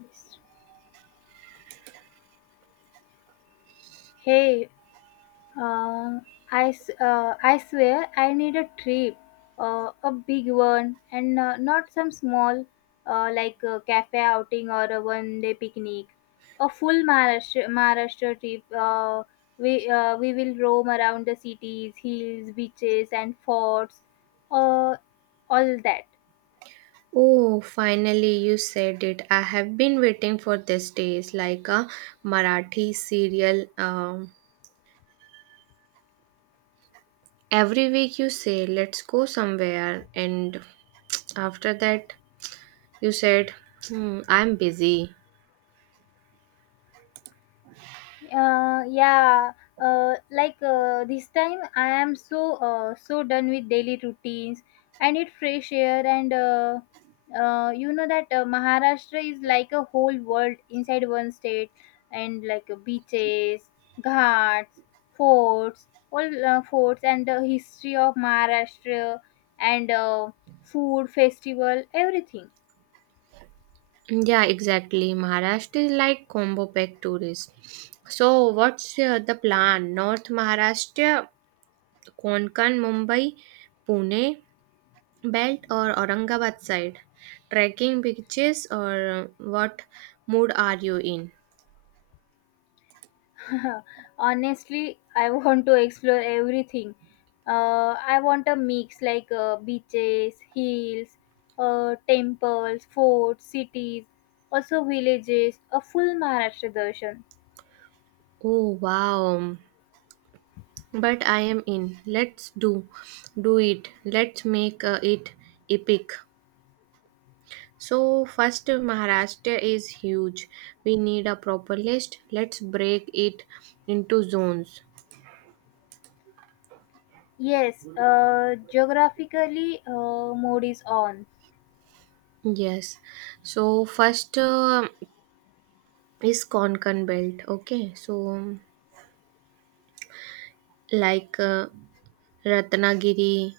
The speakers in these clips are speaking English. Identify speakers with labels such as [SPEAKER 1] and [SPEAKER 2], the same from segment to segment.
[SPEAKER 1] Yes. Hey, uh, I swear I need a trip, a big one, and not some small, like a cafe outing or a one day picnic. A full Maharashtra trip. We will roam around the cities, hills, beaches, and forts, uh, all that.
[SPEAKER 2] Oh, finally you said it. I have been waiting for this day. It's like a Marathi serial. Every week you say, let's go somewhere. And after that, you said, hmm, I'm busy.
[SPEAKER 1] Yeah. This time I am so done with daily routines. I need fresh air, and you know that maharashtra is like a whole world inside one state, and like beaches, ghats, forts, all forts, and the history of Maharashtra, and food festival, everything.
[SPEAKER 2] Yeah, exactly. Maharashtra is like combo pack tourist. So, what's the plan? North Maharashtra, Konkan, Mumbai, Pune belt or Aurangabad side? Trekking beaches, or what mood are you in?
[SPEAKER 1] Honestly, I want to explore everything. I want a mix, like beaches, hills, temples, forts, cities, also villages, a full Maharashtra darshan.
[SPEAKER 2] Oh wow. But I am in. Let's do it. Let's make it epic. So first, Maharashtra is huge. We need a proper list. Let's break it into zones.
[SPEAKER 1] Yes, geographically, mode is on.
[SPEAKER 2] Yes. So first is Konkan belt. Okay. So like Ratnagiri.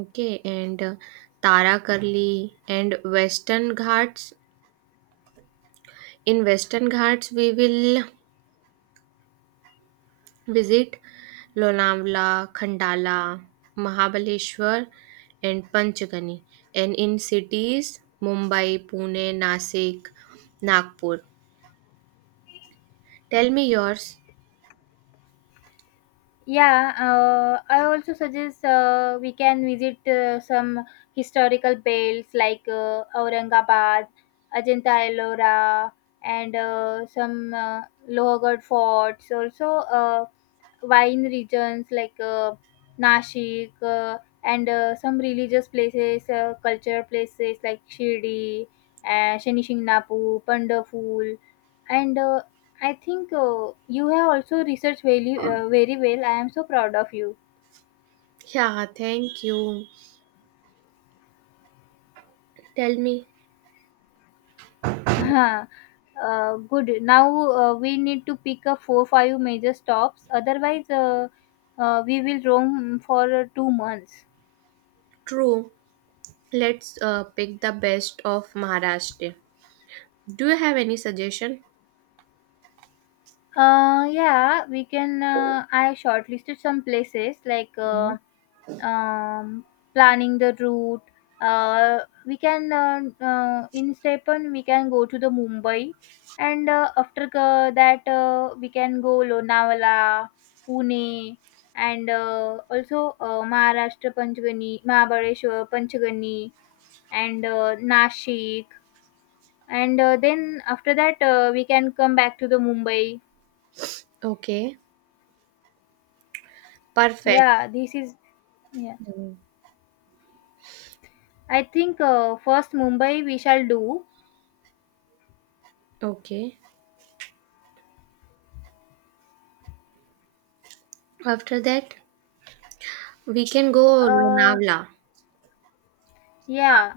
[SPEAKER 2] Okay, and Tarakarli and Western Ghats. In Western Ghats, we will visit Lonavala, Khandala, Mahabaleshwar, and Panchgani. And in cities, Mumbai, Pune, Nasik, Nagpur. Tell me yours.
[SPEAKER 1] Yeah, I also suggest we can visit some historical belts, like Aurangabad, Ajanta Ellora, and some Lohagarh forts. Also, wine regions like Nashik, and some religious places, cultural places like Shirdi, Shani Shingnapu, Pandaful, and I think you have also researched very well. I am so proud of you.
[SPEAKER 2] Yeah, thank you. Tell me.
[SPEAKER 1] uh, Good. Now we need to pick up four five major stops. Otherwise, we will roam for 2 months.
[SPEAKER 2] True. Let's pick the best of Maharashtra. Do you have any suggestion?
[SPEAKER 1] Yeah, we can. I shortlisted some places, like um, planning the route. Uh, we can In Stepan we can go to the Mumbai, and after that we can go Lonavala, Pune, and also Maharashtra Panchgani, Mahabaleshwar Panchgani, and Nashik, and then after that we can come back to the Mumbai.
[SPEAKER 2] Okay, perfect.
[SPEAKER 1] Yeah, this is yeah,
[SPEAKER 2] Hmm.
[SPEAKER 1] I think first Mumbai we shall do.
[SPEAKER 2] Okay. After that, we can go
[SPEAKER 1] Uh,
[SPEAKER 2] Lonavala
[SPEAKER 1] yeah,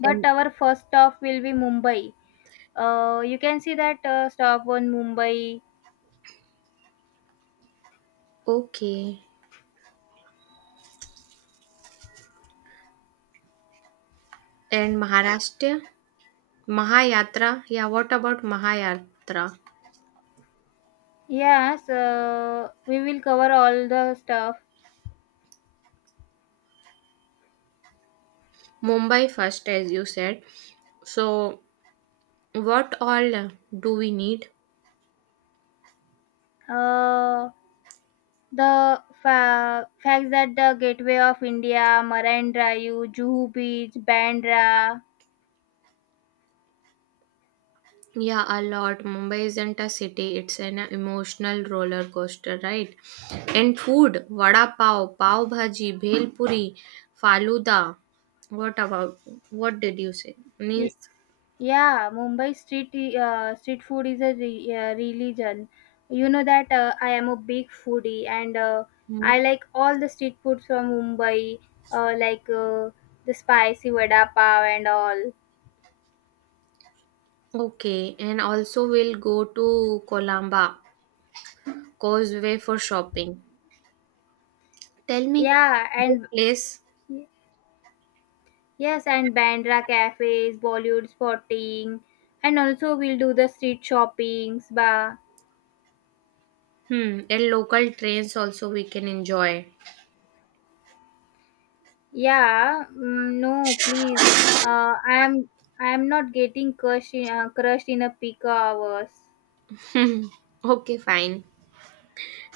[SPEAKER 1] but
[SPEAKER 2] and
[SPEAKER 1] our first stop will be Mumbai. You can see that stop on Mumbai.
[SPEAKER 2] okay, and Maharashtra Mahayatra. Yeah, what about Mahayatra?
[SPEAKER 1] Yes, we will cover all the stuff.
[SPEAKER 2] Mumbai first, as you said. So, what all do we need?
[SPEAKER 1] Uh, the facts that the Gateway of India, Marine Drive, Juhu Beach, Bandra.
[SPEAKER 2] Yeah, a lot. Mumbai isn't a city; it's an emotional roller coaster, right? And food: vada pav, pav bhaji, bhel puri, faluda. What about? What did you say? Means.
[SPEAKER 1] Yeah, Mumbai street food is a religion. You know that I am a big foodie, and I like all the street food from Mumbai, like the spicy vada pav and all.
[SPEAKER 2] Okay, and also we'll go to Colamba Causeway for shopping. Tell me,
[SPEAKER 1] Yeah,
[SPEAKER 2] the
[SPEAKER 1] and
[SPEAKER 2] place.
[SPEAKER 1] Yes, and Bandra cafes, Bollywood spotting, and also we'll do the street shoppings. Bah,
[SPEAKER 2] Hmm, and local trains also we can enjoy.
[SPEAKER 1] yeah, mm, no, please. Uh, I am I am not crushed in a peak hours.
[SPEAKER 2] Okay, fine.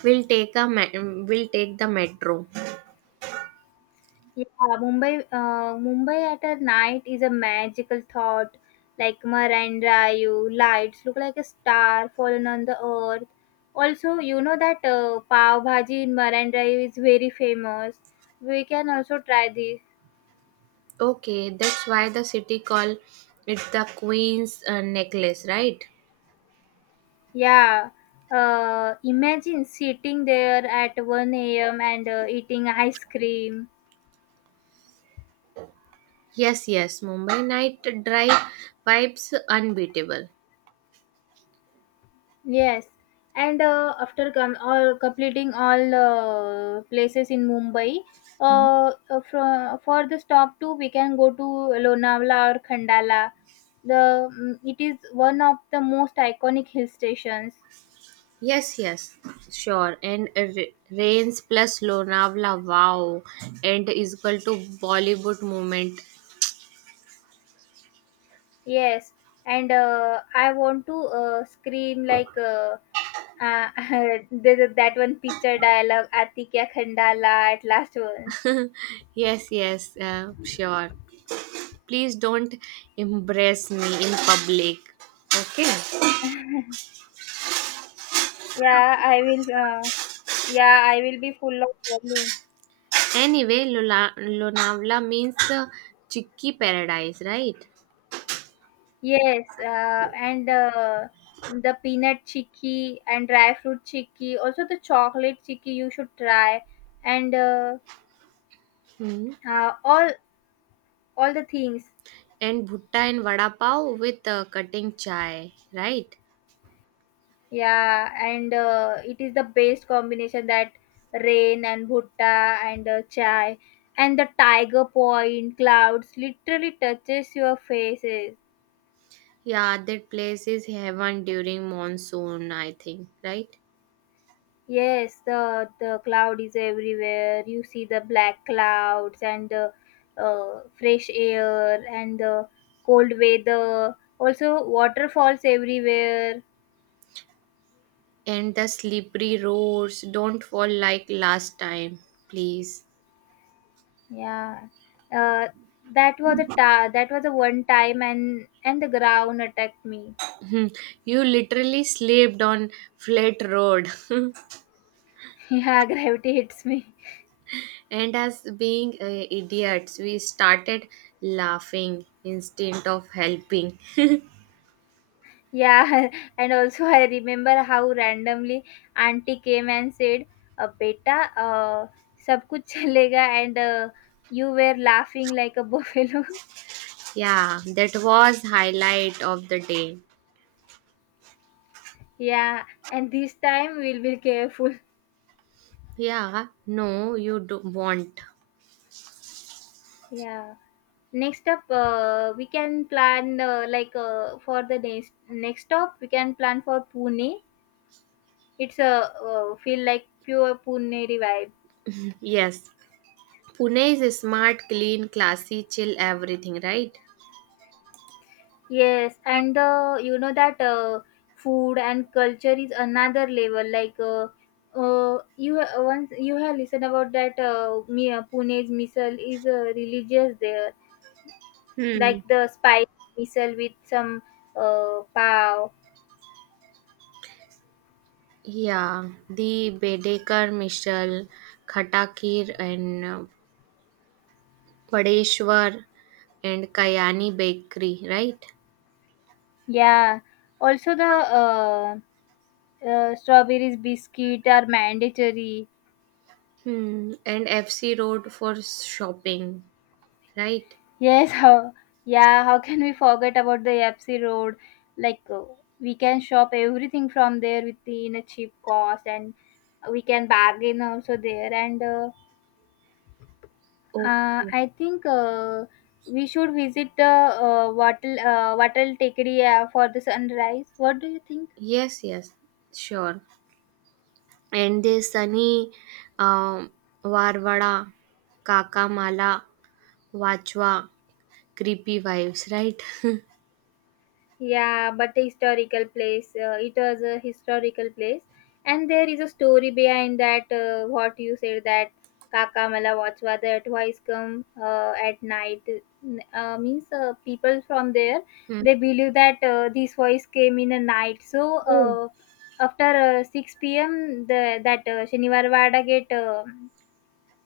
[SPEAKER 2] We'll take a me- we'll take the metro.
[SPEAKER 1] Yeah, Mumbai at a night is a magical thought. Like Marine Drive, lights look like a star fallen on the earth. Also, you know that pav bhaji in Marine Drive is very famous. We can also try this.
[SPEAKER 2] Okay, that's why the city call it the Queen's Necklace, right?
[SPEAKER 1] Yeah. Imagine sitting there at 1 a.m. and eating ice cream.
[SPEAKER 2] Yes, yes. Mumbai night drive vibes unbeatable.
[SPEAKER 1] Yes, and after all completing all places in Mumbai, uh, from for the stop two we can go to Lonavala or Khandala. It is one of the most iconic hill stations.
[SPEAKER 2] Yes, yes, sure. And Rains plus Lonavala, wow, and is equal to Bollywood moment.
[SPEAKER 1] Yes, and I want to scream, like uh, that one picture dialogue, Ati kya Khandala at last one.
[SPEAKER 2] Yes, yes, sure. Please don't embrace me in public. Okay.
[SPEAKER 1] Yeah, I will. Yeah, I will be full of volume.
[SPEAKER 2] Anyway, Lonavala means chicky paradise, right?
[SPEAKER 1] Yes, and the peanut chicky and dry fruit chicky, also the chocolate chicky you should try, and
[SPEAKER 2] Hmm.
[SPEAKER 1] uh, all all the things.
[SPEAKER 2] And bhutta and vada pav with cutting chai, right?
[SPEAKER 1] Yeah, and it is the best combination, that rain and bhutta and chai, and the tiger point clouds literally touches your faces.
[SPEAKER 2] Yeah, that place is heaven during monsoon, I think, right?
[SPEAKER 1] Yes, the cloud is everywhere. You see the black clouds and the fresh air and the cold weather. Also, waterfalls everywhere.
[SPEAKER 2] And the slippery roads, don't fall like last time, please.
[SPEAKER 1] Yeah, uh, that was a one time, and the ground attacked me.
[SPEAKER 2] Hmm, you literally slipped on flat road.
[SPEAKER 1] Yeah, gravity hits me.
[SPEAKER 2] And as being idiots, we started laughing instead of helping.
[SPEAKER 1] Yeah, and also I remember how randomly auntie came and said, "Beta, सब कुछ चलेगा," and you were laughing like a buffalo.
[SPEAKER 2] Yeah, that was highlight of the day.
[SPEAKER 1] Yeah, and this time we'll be careful.
[SPEAKER 2] Yeah, no, you do want.
[SPEAKER 1] Yeah. Next up, we can plan like for the next stop, we can plan for Pune. It's a feel like pure Pune vibe.
[SPEAKER 2] Yes. Pune is a smart, clean, classy, chill everything, right?
[SPEAKER 1] Yes, and you know that food and culture is another level. Like, once you have listened about that, Pune's missile is religious there,
[SPEAKER 2] Hmm.
[SPEAKER 1] like the spice missile with some pav.
[SPEAKER 2] Yeah, the Bedekar Mishal, Khatakir, and Padeshwar and Kayani Bakery, right?
[SPEAKER 1] Yeah, also the strawberries biscuit are mandatory.
[SPEAKER 2] Hmm. And FC Road for shopping, right?
[SPEAKER 1] Yes, yeah, how can we forget about the Epsi Road? Like, we can shop everything from there within a cheap cost, and we can bargain also there. And
[SPEAKER 2] Okay.
[SPEAKER 1] I think we should visit the Wattle Takery for the sunrise. What do you think?
[SPEAKER 2] Yes, yes, sure. And the sunny um, Varvada, Kakamala, Vachwa, creepy vibes, right?
[SPEAKER 1] Yeah, but a historical place. It was a historical place, and there is a story behind that. What you said, that Kaka Mala Vachva, that voice come at night. Means people from there,
[SPEAKER 2] Hmm.
[SPEAKER 1] they believe that this voice came in a night. So
[SPEAKER 2] Oh,
[SPEAKER 1] after six p.m. the that Shanivar Vada get uh,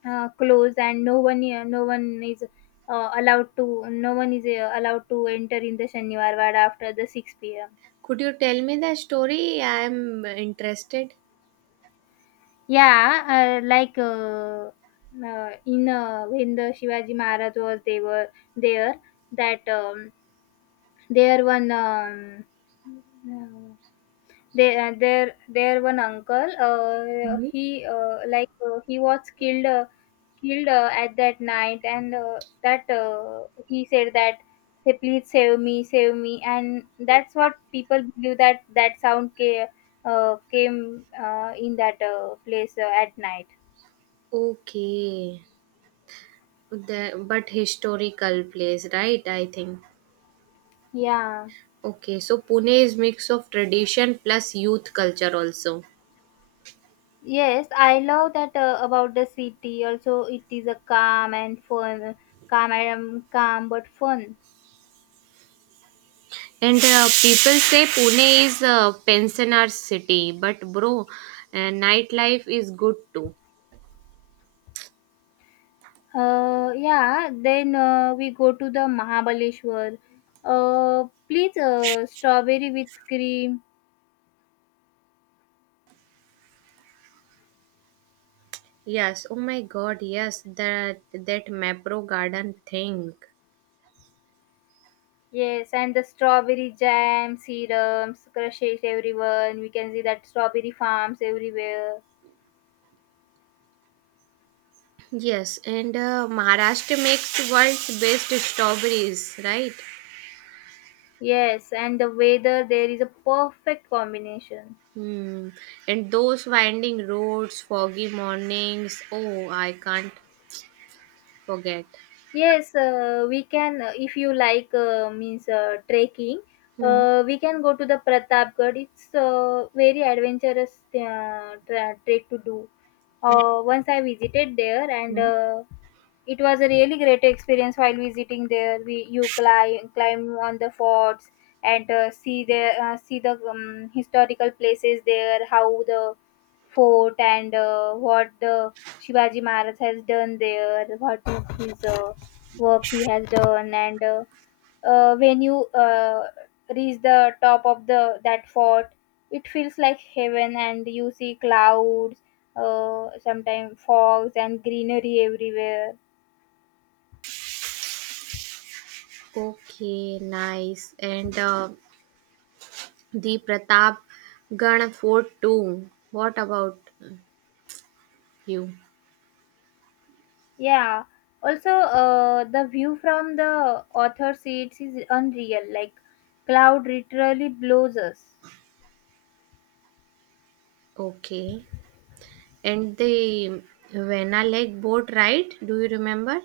[SPEAKER 1] uh, closed, and no one is allowed to no one is allowed to enter in the Shaniwar Ward after the 6 p.m.
[SPEAKER 2] could you tell me the story? I am interested.
[SPEAKER 1] Yeah, uh, like uh, in when the Shivaji Maharaj was they were there, that there one, uh, they their one uncle. He was killed at that night, and that he said that, say please save me, and that's what people believe, that that sound came in that place at night.
[SPEAKER 2] Okay. The, but historical place, right? I think.
[SPEAKER 1] Yeah.
[SPEAKER 2] Okay, so Pune is mix of tradition plus youth culture also.
[SPEAKER 1] Yes, I love that about the city. Also, it is a calm and fun, calm but fun.
[SPEAKER 2] And people say Pune is a pensioner city, but bro, nightlife is good too.
[SPEAKER 1] Yeah, then we go to the Mahabaleshwar. Please, strawberry with cream.
[SPEAKER 2] Yes. Oh my God. Yes. That Mapro Garden thing.
[SPEAKER 1] Yes, and the strawberry jam, serums, crushes everyone. We can see that strawberry farms everywhere.
[SPEAKER 2] Yes. And Maharashtra makes world's best strawberries, right?
[SPEAKER 1] Yes, and the weather there is a perfect combination.
[SPEAKER 2] Hmm. And those winding roads, foggy mornings. Oh, I can't forget.
[SPEAKER 1] Yes, if you like, means trekking,
[SPEAKER 2] Hmm.
[SPEAKER 1] we can go to the Pratapgarh. It's a very adventurous trek to do. Once I visited there, and
[SPEAKER 2] Yeah.
[SPEAKER 1] it was a really great experience while visiting there. We You climb on the forts and see the, historical places there, how the fort, and what the Shivaji Maharaj has done there, what his work he has done, and when you reach the top of the that fort, it feels like heaven, and you see clouds, sometimes fogs, and greenery everywhere.
[SPEAKER 2] Okay, nice. And the Pratap Gana Fort too. What about you?
[SPEAKER 1] Yeah. Also, the view from the author seats is unreal. Like cloud literally blows us.
[SPEAKER 2] Okay. And the Vena Lake boat ride, do you remember?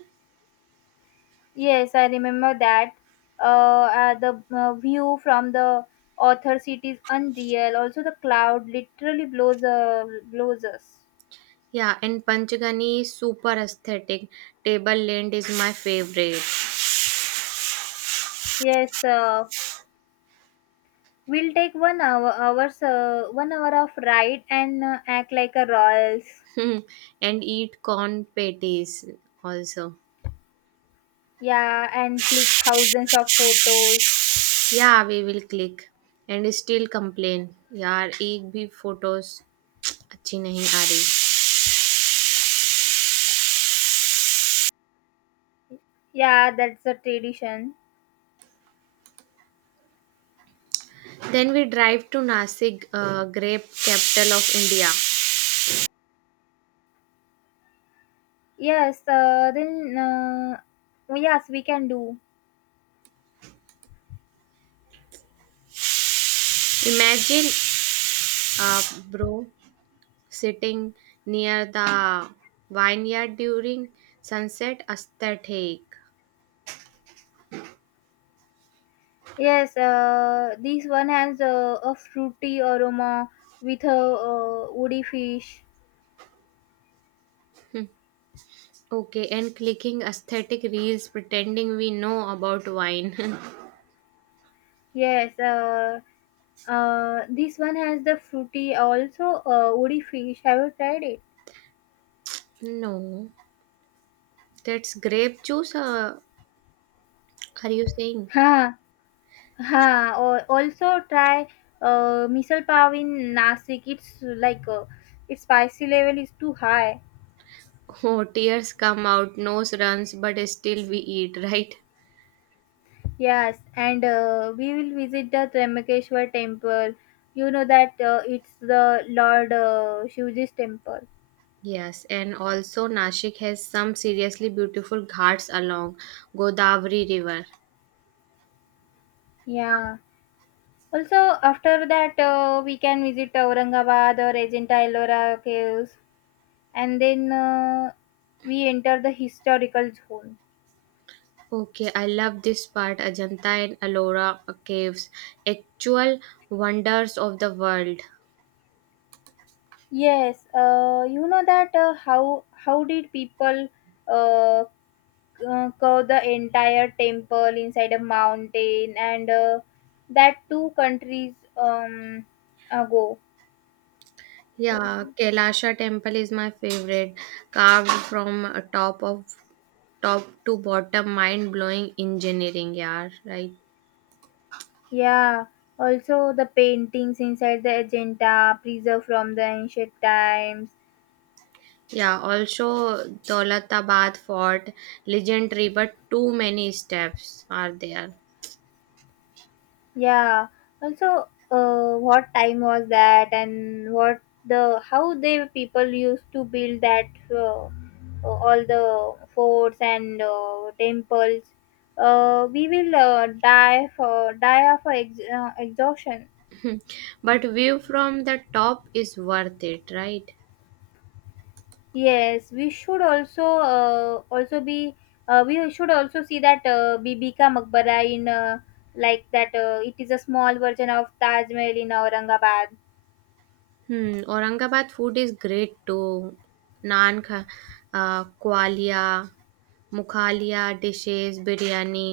[SPEAKER 1] Yes, I remember that. The view from the author seat is unreal. Also, the cloud literally blows us.
[SPEAKER 2] Yeah, and Panchgani is super aesthetic. Table land is my favorite.
[SPEAKER 1] Yes, we'll take 1 hour of ride, and act like a royals.
[SPEAKER 2] And eat corn patties also.
[SPEAKER 1] Yeah, and click thousands of photos.
[SPEAKER 2] Yeah we will click and still complain यार एक भी photos अच्छी नहीं आ रही
[SPEAKER 1] Yeah, that's the tradition.
[SPEAKER 2] Then we drive to Nashik grape capital of India
[SPEAKER 1] Yes, then oh, yes, we can do.
[SPEAKER 2] Imagine bro sitting near the vineyard during sunset aesthetic.
[SPEAKER 1] Yes, this one has a fruity aroma with a woody fish.
[SPEAKER 2] Okay, and clicking aesthetic reels pretending we know about wine.
[SPEAKER 1] Yes, this one has the fruity, also woody fish. Have you tried it?
[SPEAKER 2] No, that's grape juice, are you saying?
[SPEAKER 1] Ha, ha. Or also try misal pav in Nasik. It's like Its spicy level is too high.
[SPEAKER 2] Oh, tears come out, nose runs, but still we eat, right?
[SPEAKER 1] Yes, and we will visit the Trimbakeshwar temple. You know that it's the Lord Shivaji's temple.
[SPEAKER 2] Yes, and also Nashik has some seriously beautiful ghats along Godavari River.
[SPEAKER 1] Yeah. Also, after that, we can visit Aurangabad or Ajanta Ellora caves, and then we enter the historical zone.
[SPEAKER 2] Okay, I love this part, Ajanta and Ellora caves, actual wonders of the world.
[SPEAKER 1] Yes, you know that, how did people uh, curve the entire temple inside a mountain, and that two countries ago. Sorry,
[SPEAKER 2] Yeah,
[SPEAKER 1] sorry.
[SPEAKER 2] Kailasha temple is my favorite, carved from top to bottom, mind blowing engineering, yeah, right.
[SPEAKER 1] Yeah, also the paintings inside the Ajanta preserved from the ancient times.
[SPEAKER 2] Yeah, also Daulatabad Fort, legendary, but too many steps are there.
[SPEAKER 1] Yeah. Also, what time was that, and what the how they people used to build that, all the forts and temples. We will die of exhaustion.
[SPEAKER 2] But view from the top is worth it, right?
[SPEAKER 1] Yes, we should also see that Bibi Ka Maqbara in, like that it is a small version of Taj Mahal in Aurangabad.
[SPEAKER 2] Hmm, Aurangabad food is great too. Naan, kha, kwalia, mukhalia dishes, biryani.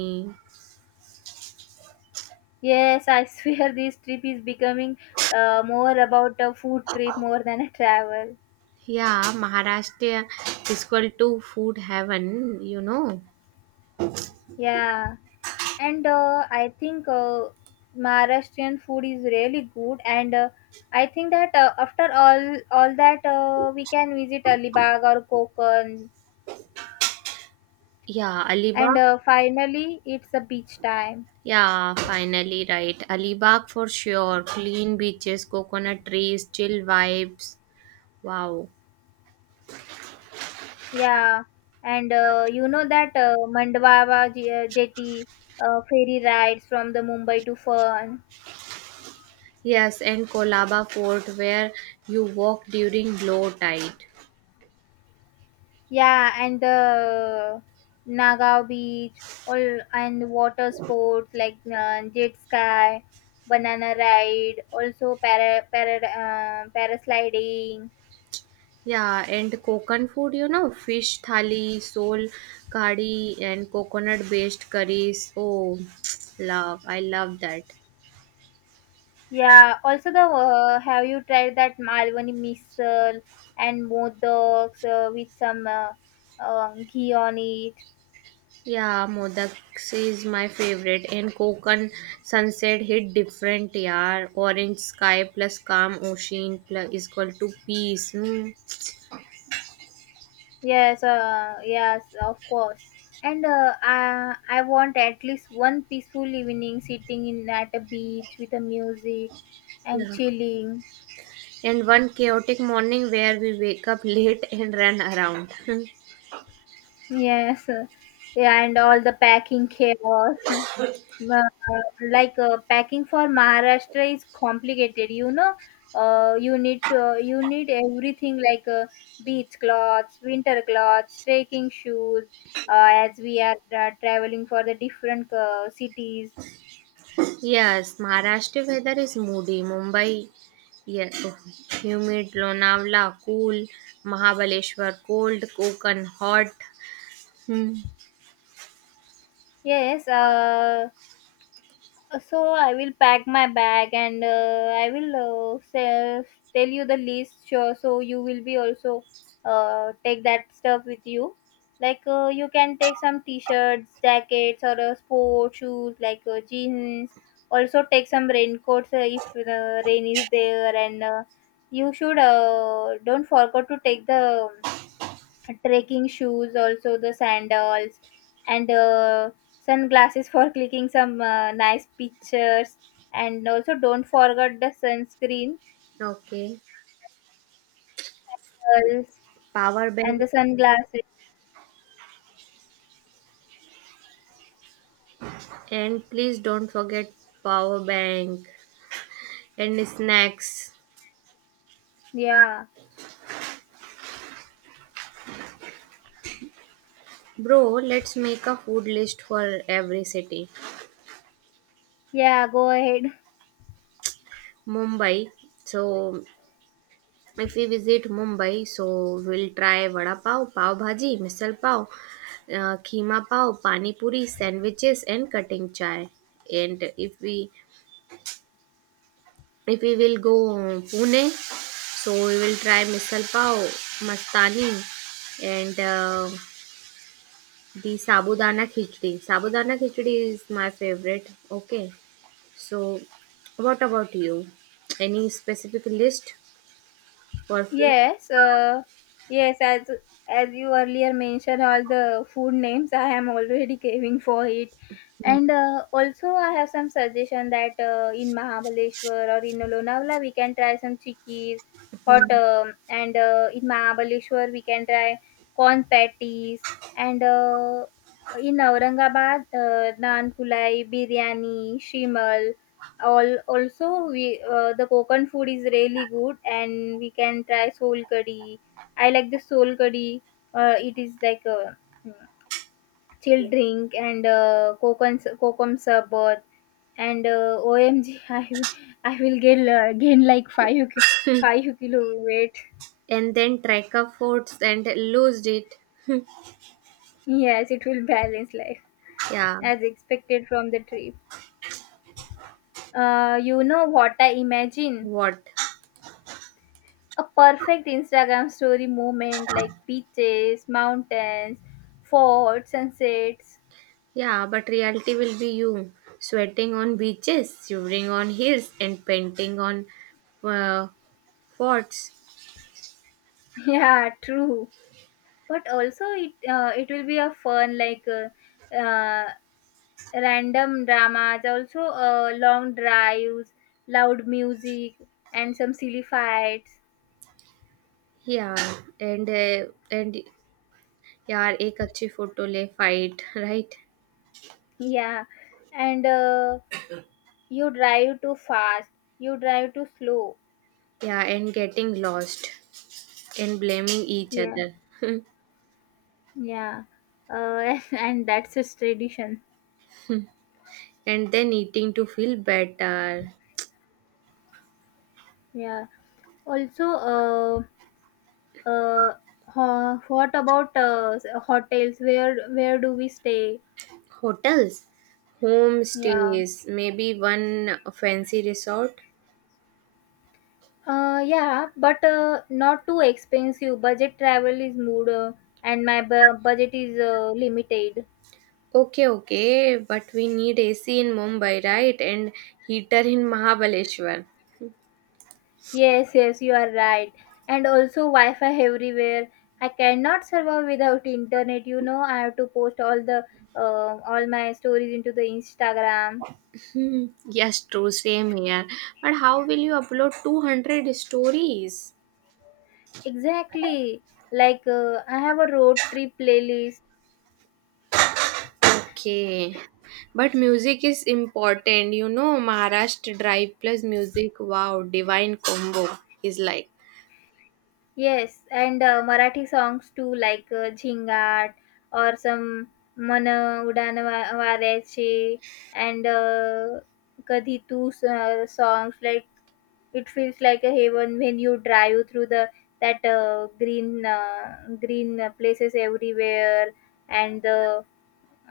[SPEAKER 1] Yes, I swear this trip is becoming more about a food trip more than a travel.
[SPEAKER 2] Yeah, Maharashtra is equal to food heaven, you know.
[SPEAKER 1] Yeah, and I think Maharashtrian food is really good, and I think that after all that we can visit Alibag or Konkan,
[SPEAKER 2] Yeah,
[SPEAKER 1] and
[SPEAKER 2] Alibaba.
[SPEAKER 1] finally it's a beach time.
[SPEAKER 2] Yeah, finally, right. Alibag for sure. Clean beaches, coconut trees, chill vibes. Wow.
[SPEAKER 1] Yeah, and you know that Mandava jetty ferry rides from the Mumbai to Fern.
[SPEAKER 2] Yes, and Kolaba Fort where you walk during low tide.
[SPEAKER 1] Yeah, and the Nagao beach, all and water sports like jet sky, banana ride, also parasliding.
[SPEAKER 2] Yeah, and Kokan food, you know, fish thali, sole kadi, and coconut based curries. Oh, love. I love that.
[SPEAKER 1] Yeah, also the have you tried that Malwani missile and modaks with some ghee on it?
[SPEAKER 2] Yeah, Modak is my favorite, and Konkan sunset hit different yaar. Orange sky plus calm ocean plus is equal to peace. Hmm.
[SPEAKER 1] Yes, of course. And I want at least one peaceful evening sitting in at a beach with the music and
[SPEAKER 2] Yeah.
[SPEAKER 1] chilling.
[SPEAKER 2] And one chaotic morning where we wake up late and run around.
[SPEAKER 1] Yes, uh, yeah, and all the packing chaos. Uh, Packing for Maharashtra is complicated. You know, you need everything like beach clothes, winter clothes, trekking shoes. As we are traveling for the different cities.
[SPEAKER 2] Yes, Maharashtra weather is moody. Mumbai, yeah, oh, humid. Lonavala, cool. Mahabaleshwar, cold. Konkan, hot. Hmm.
[SPEAKER 1] Yes, uh, so I will pack my bag and I will tell you the list, sure. So you will be also take that stuff with you. You can take some t-shirts, jackets, or sport shoes like jeans. Also take some raincoats if the rain is there, and you should don't forget to take the trekking shoes, also the sandals and sunglasses for clicking some nice pictures, and also don't forget the sunscreen,
[SPEAKER 2] Okay.
[SPEAKER 1] girls,
[SPEAKER 2] Power bank.
[SPEAKER 1] and the sunglasses.
[SPEAKER 2] And please don't forget power bank and snacks.
[SPEAKER 1] Yeah.
[SPEAKER 2] Bro, let's make a food list for every city.
[SPEAKER 1] Yeah, go ahead.
[SPEAKER 2] Mumbai. So if we visit Mumbai, so we'll try vada pav, pav bhaji, misal pav, keema pav, pani puri, sandwiches, and cutting chai. And if we will go Pune, so we will try misal pav, mastani, and the sabudana khichdi. Sabudana khichdi is my favorite. Okay. So, what about you? Any specific list for food?
[SPEAKER 1] Yes, uh, yes. As you earlier mentioned, all the food names I am already craving for it, and also I have some suggestion that in Mahabaleshwar or in Lonavala we can try some chickies, hot,
[SPEAKER 2] Mhm.
[SPEAKER 1] and in Mahabaleshwar we can try corn patties, and in Aurangabad naan kulai, biryani, shimal. All also we the Konkan food is really good, and we can try soul curry. I like the soul curry. It is like a mm, chill drink, and Konkan kokum sarbat, and OMG, I will gain like 5 kilo weight.
[SPEAKER 2] And then tracker foods and lose it.
[SPEAKER 1] Yes, it will balance life
[SPEAKER 2] Yeah.
[SPEAKER 1] as expected from the trip. You know what I imagine?
[SPEAKER 2] What?
[SPEAKER 1] A perfect Instagram story moment, like beaches, mountains, forts, sunsets.
[SPEAKER 2] Yeah, but reality will be you sweating on beaches, shivering on hills, and painting on uh, forts.
[SPEAKER 1] Yeah, true. But also it will be a fun, like uh, random dramas, also long drives, loud music, and some silly fights.
[SPEAKER 2] Yeah, and uh, and यार एक अच्छी photo ले fight right
[SPEAKER 1] Yeah, and you drive too fast, you drive too slow.
[SPEAKER 2] Yeah, and getting lost and blaming each
[SPEAKER 1] Yeah,
[SPEAKER 2] other.
[SPEAKER 1] yeah, and that's just tradition.
[SPEAKER 2] And then eating to feel better.
[SPEAKER 1] Yeah. Also, uh, what about hotels? Where do we stay?
[SPEAKER 2] Hotels, home
[SPEAKER 1] Yeah.
[SPEAKER 2] stays, maybe one fancy resort.
[SPEAKER 1] Yeah, but not too expensive. Budget travel is mood, and my budget is limited.
[SPEAKER 2] Okay, okay, but we need AC in Mumbai, right? And heater in Mahabaleshwar.
[SPEAKER 1] Yes, yes, you are right. And also Wi-Fi everywhere. I cannot survive without internet. You know, I have to post all the all my stories into the Instagram.
[SPEAKER 2] Hmm, yes, true, same here. But how will you upload 200 stories?
[SPEAKER 1] Exactly. I have a road trip playlist.
[SPEAKER 2] Okay. But music is important. You know, Maharashtra Drive plus music. Wow, divine combo is like.
[SPEAKER 1] Yes, and Marathi songs too, like Jhingat, or some Mana Varyache, and Kadhi Tu songs. Like it feels like a heaven when you drive through the that green green places everywhere, and the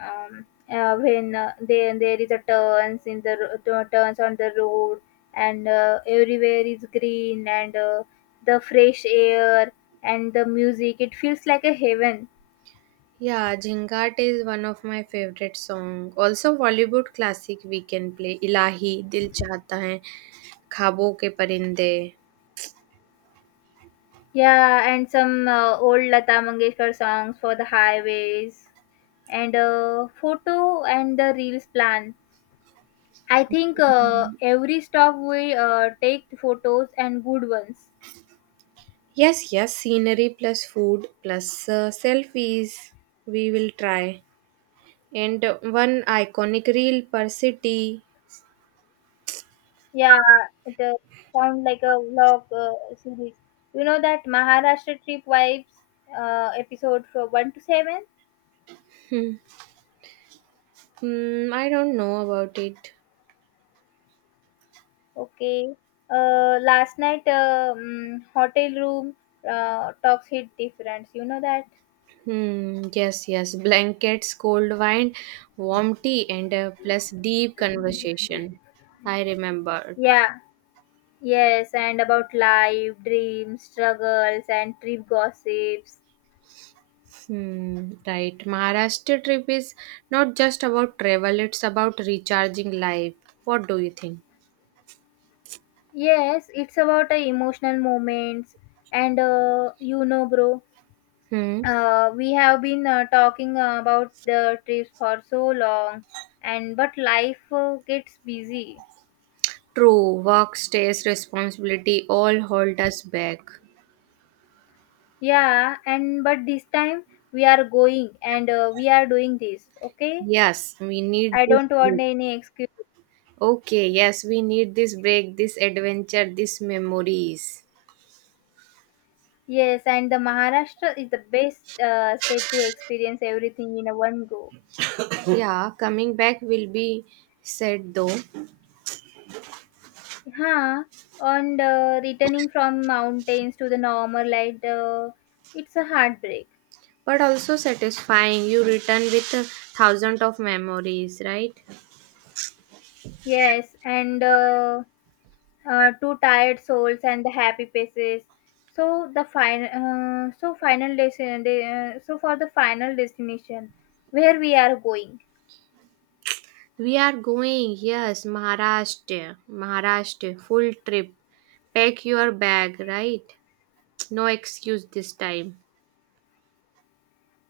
[SPEAKER 1] when there there is a turns in the turns on the road, and everywhere is green, and the fresh air and the music, it feels like a heaven.
[SPEAKER 2] Yeah, Jhingat is one of my favorite song. Also, Bollywood classic we can play. Ilahi, Dil Chahta Hai, Khabo Ke Parinde.
[SPEAKER 1] Yeah, and some old Lata Mangeshkar songs for the highways, and photo and the reels plan. I think every stop we take photos, and good ones.
[SPEAKER 2] Yes, yes, scenery plus food plus selfies. We will try. And one iconic reel per city.
[SPEAKER 1] Yeah, it sound like a vlog series. You know that Maharashtra trip vibes, episode from one to seven.
[SPEAKER 2] Hmm. Hmm, I don't know about it.
[SPEAKER 1] Okay. Last night, hotel room talks hit difference. You know that.
[SPEAKER 2] Hmm, yes, yes. Blankets, cold wine, warm tea, and plus deep conversation. I remembered.
[SPEAKER 1] Yeah. Yes, and about life, dreams, struggles, and trip gossips.
[SPEAKER 2] Hmm, right. Maharashtra trip is not just about travel, it's about recharging life. What do you think?
[SPEAKER 1] Yes, it's about emotional moments, and you know, bro,
[SPEAKER 2] Hmm.
[SPEAKER 1] we have been talking about the trips for so long, and but life gets busy.
[SPEAKER 2] True, work, stress, responsibility all hold us back.
[SPEAKER 1] Yeah, and but this time we are going, and we are doing this. Okay,
[SPEAKER 2] Yes, we need
[SPEAKER 1] I
[SPEAKER 2] this
[SPEAKER 1] don't want
[SPEAKER 2] break.
[SPEAKER 1] any excuse.
[SPEAKER 2] Okay, yes, we need this break, this adventure, these memories.
[SPEAKER 1] Yes, and the Maharashtra is the best state to experience everything in a one go.
[SPEAKER 2] Yeah, coming back will be sad though,
[SPEAKER 1] Huh. And returning from mountains to the normal light, it's a heartbreak.
[SPEAKER 2] but also satisfying. You return with 1,000 of memories, right?
[SPEAKER 1] Yes, and two tired souls and the happy faces. So the final so final destination so for the final destination, where we are going?
[SPEAKER 2] We are going, yes, Maharashtra, Maharashtra, full trip. Pack your bag, right? No excuse this time.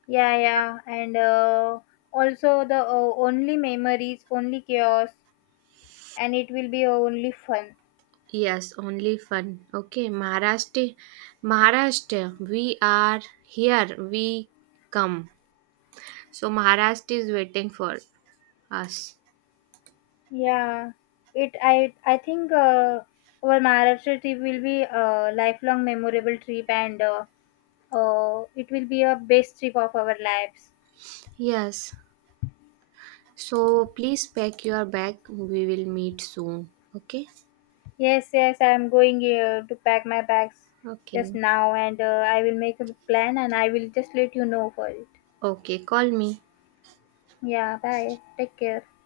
[SPEAKER 1] Yeah, yeah, and also the only memories, only chaos, and it will be only fun.
[SPEAKER 2] Yes, only fun. Okay, Maharashtra, Maharashtra, we are here, we come. So Maharashtra is waiting for us.
[SPEAKER 1] Yeah, it I think our Maharashtra trip will be a lifelong memorable trip, and it will be a best trip of our lives.
[SPEAKER 2] Yes. So please pack your bag. We will meet soon. Okay?
[SPEAKER 1] Yes, yes, I'm going here to pack my bags just
[SPEAKER 2] Okay.
[SPEAKER 1] now, and I will make a plan and I will just let you know for it.
[SPEAKER 2] Okay. Call me.
[SPEAKER 1] Yeah, bye. Take care.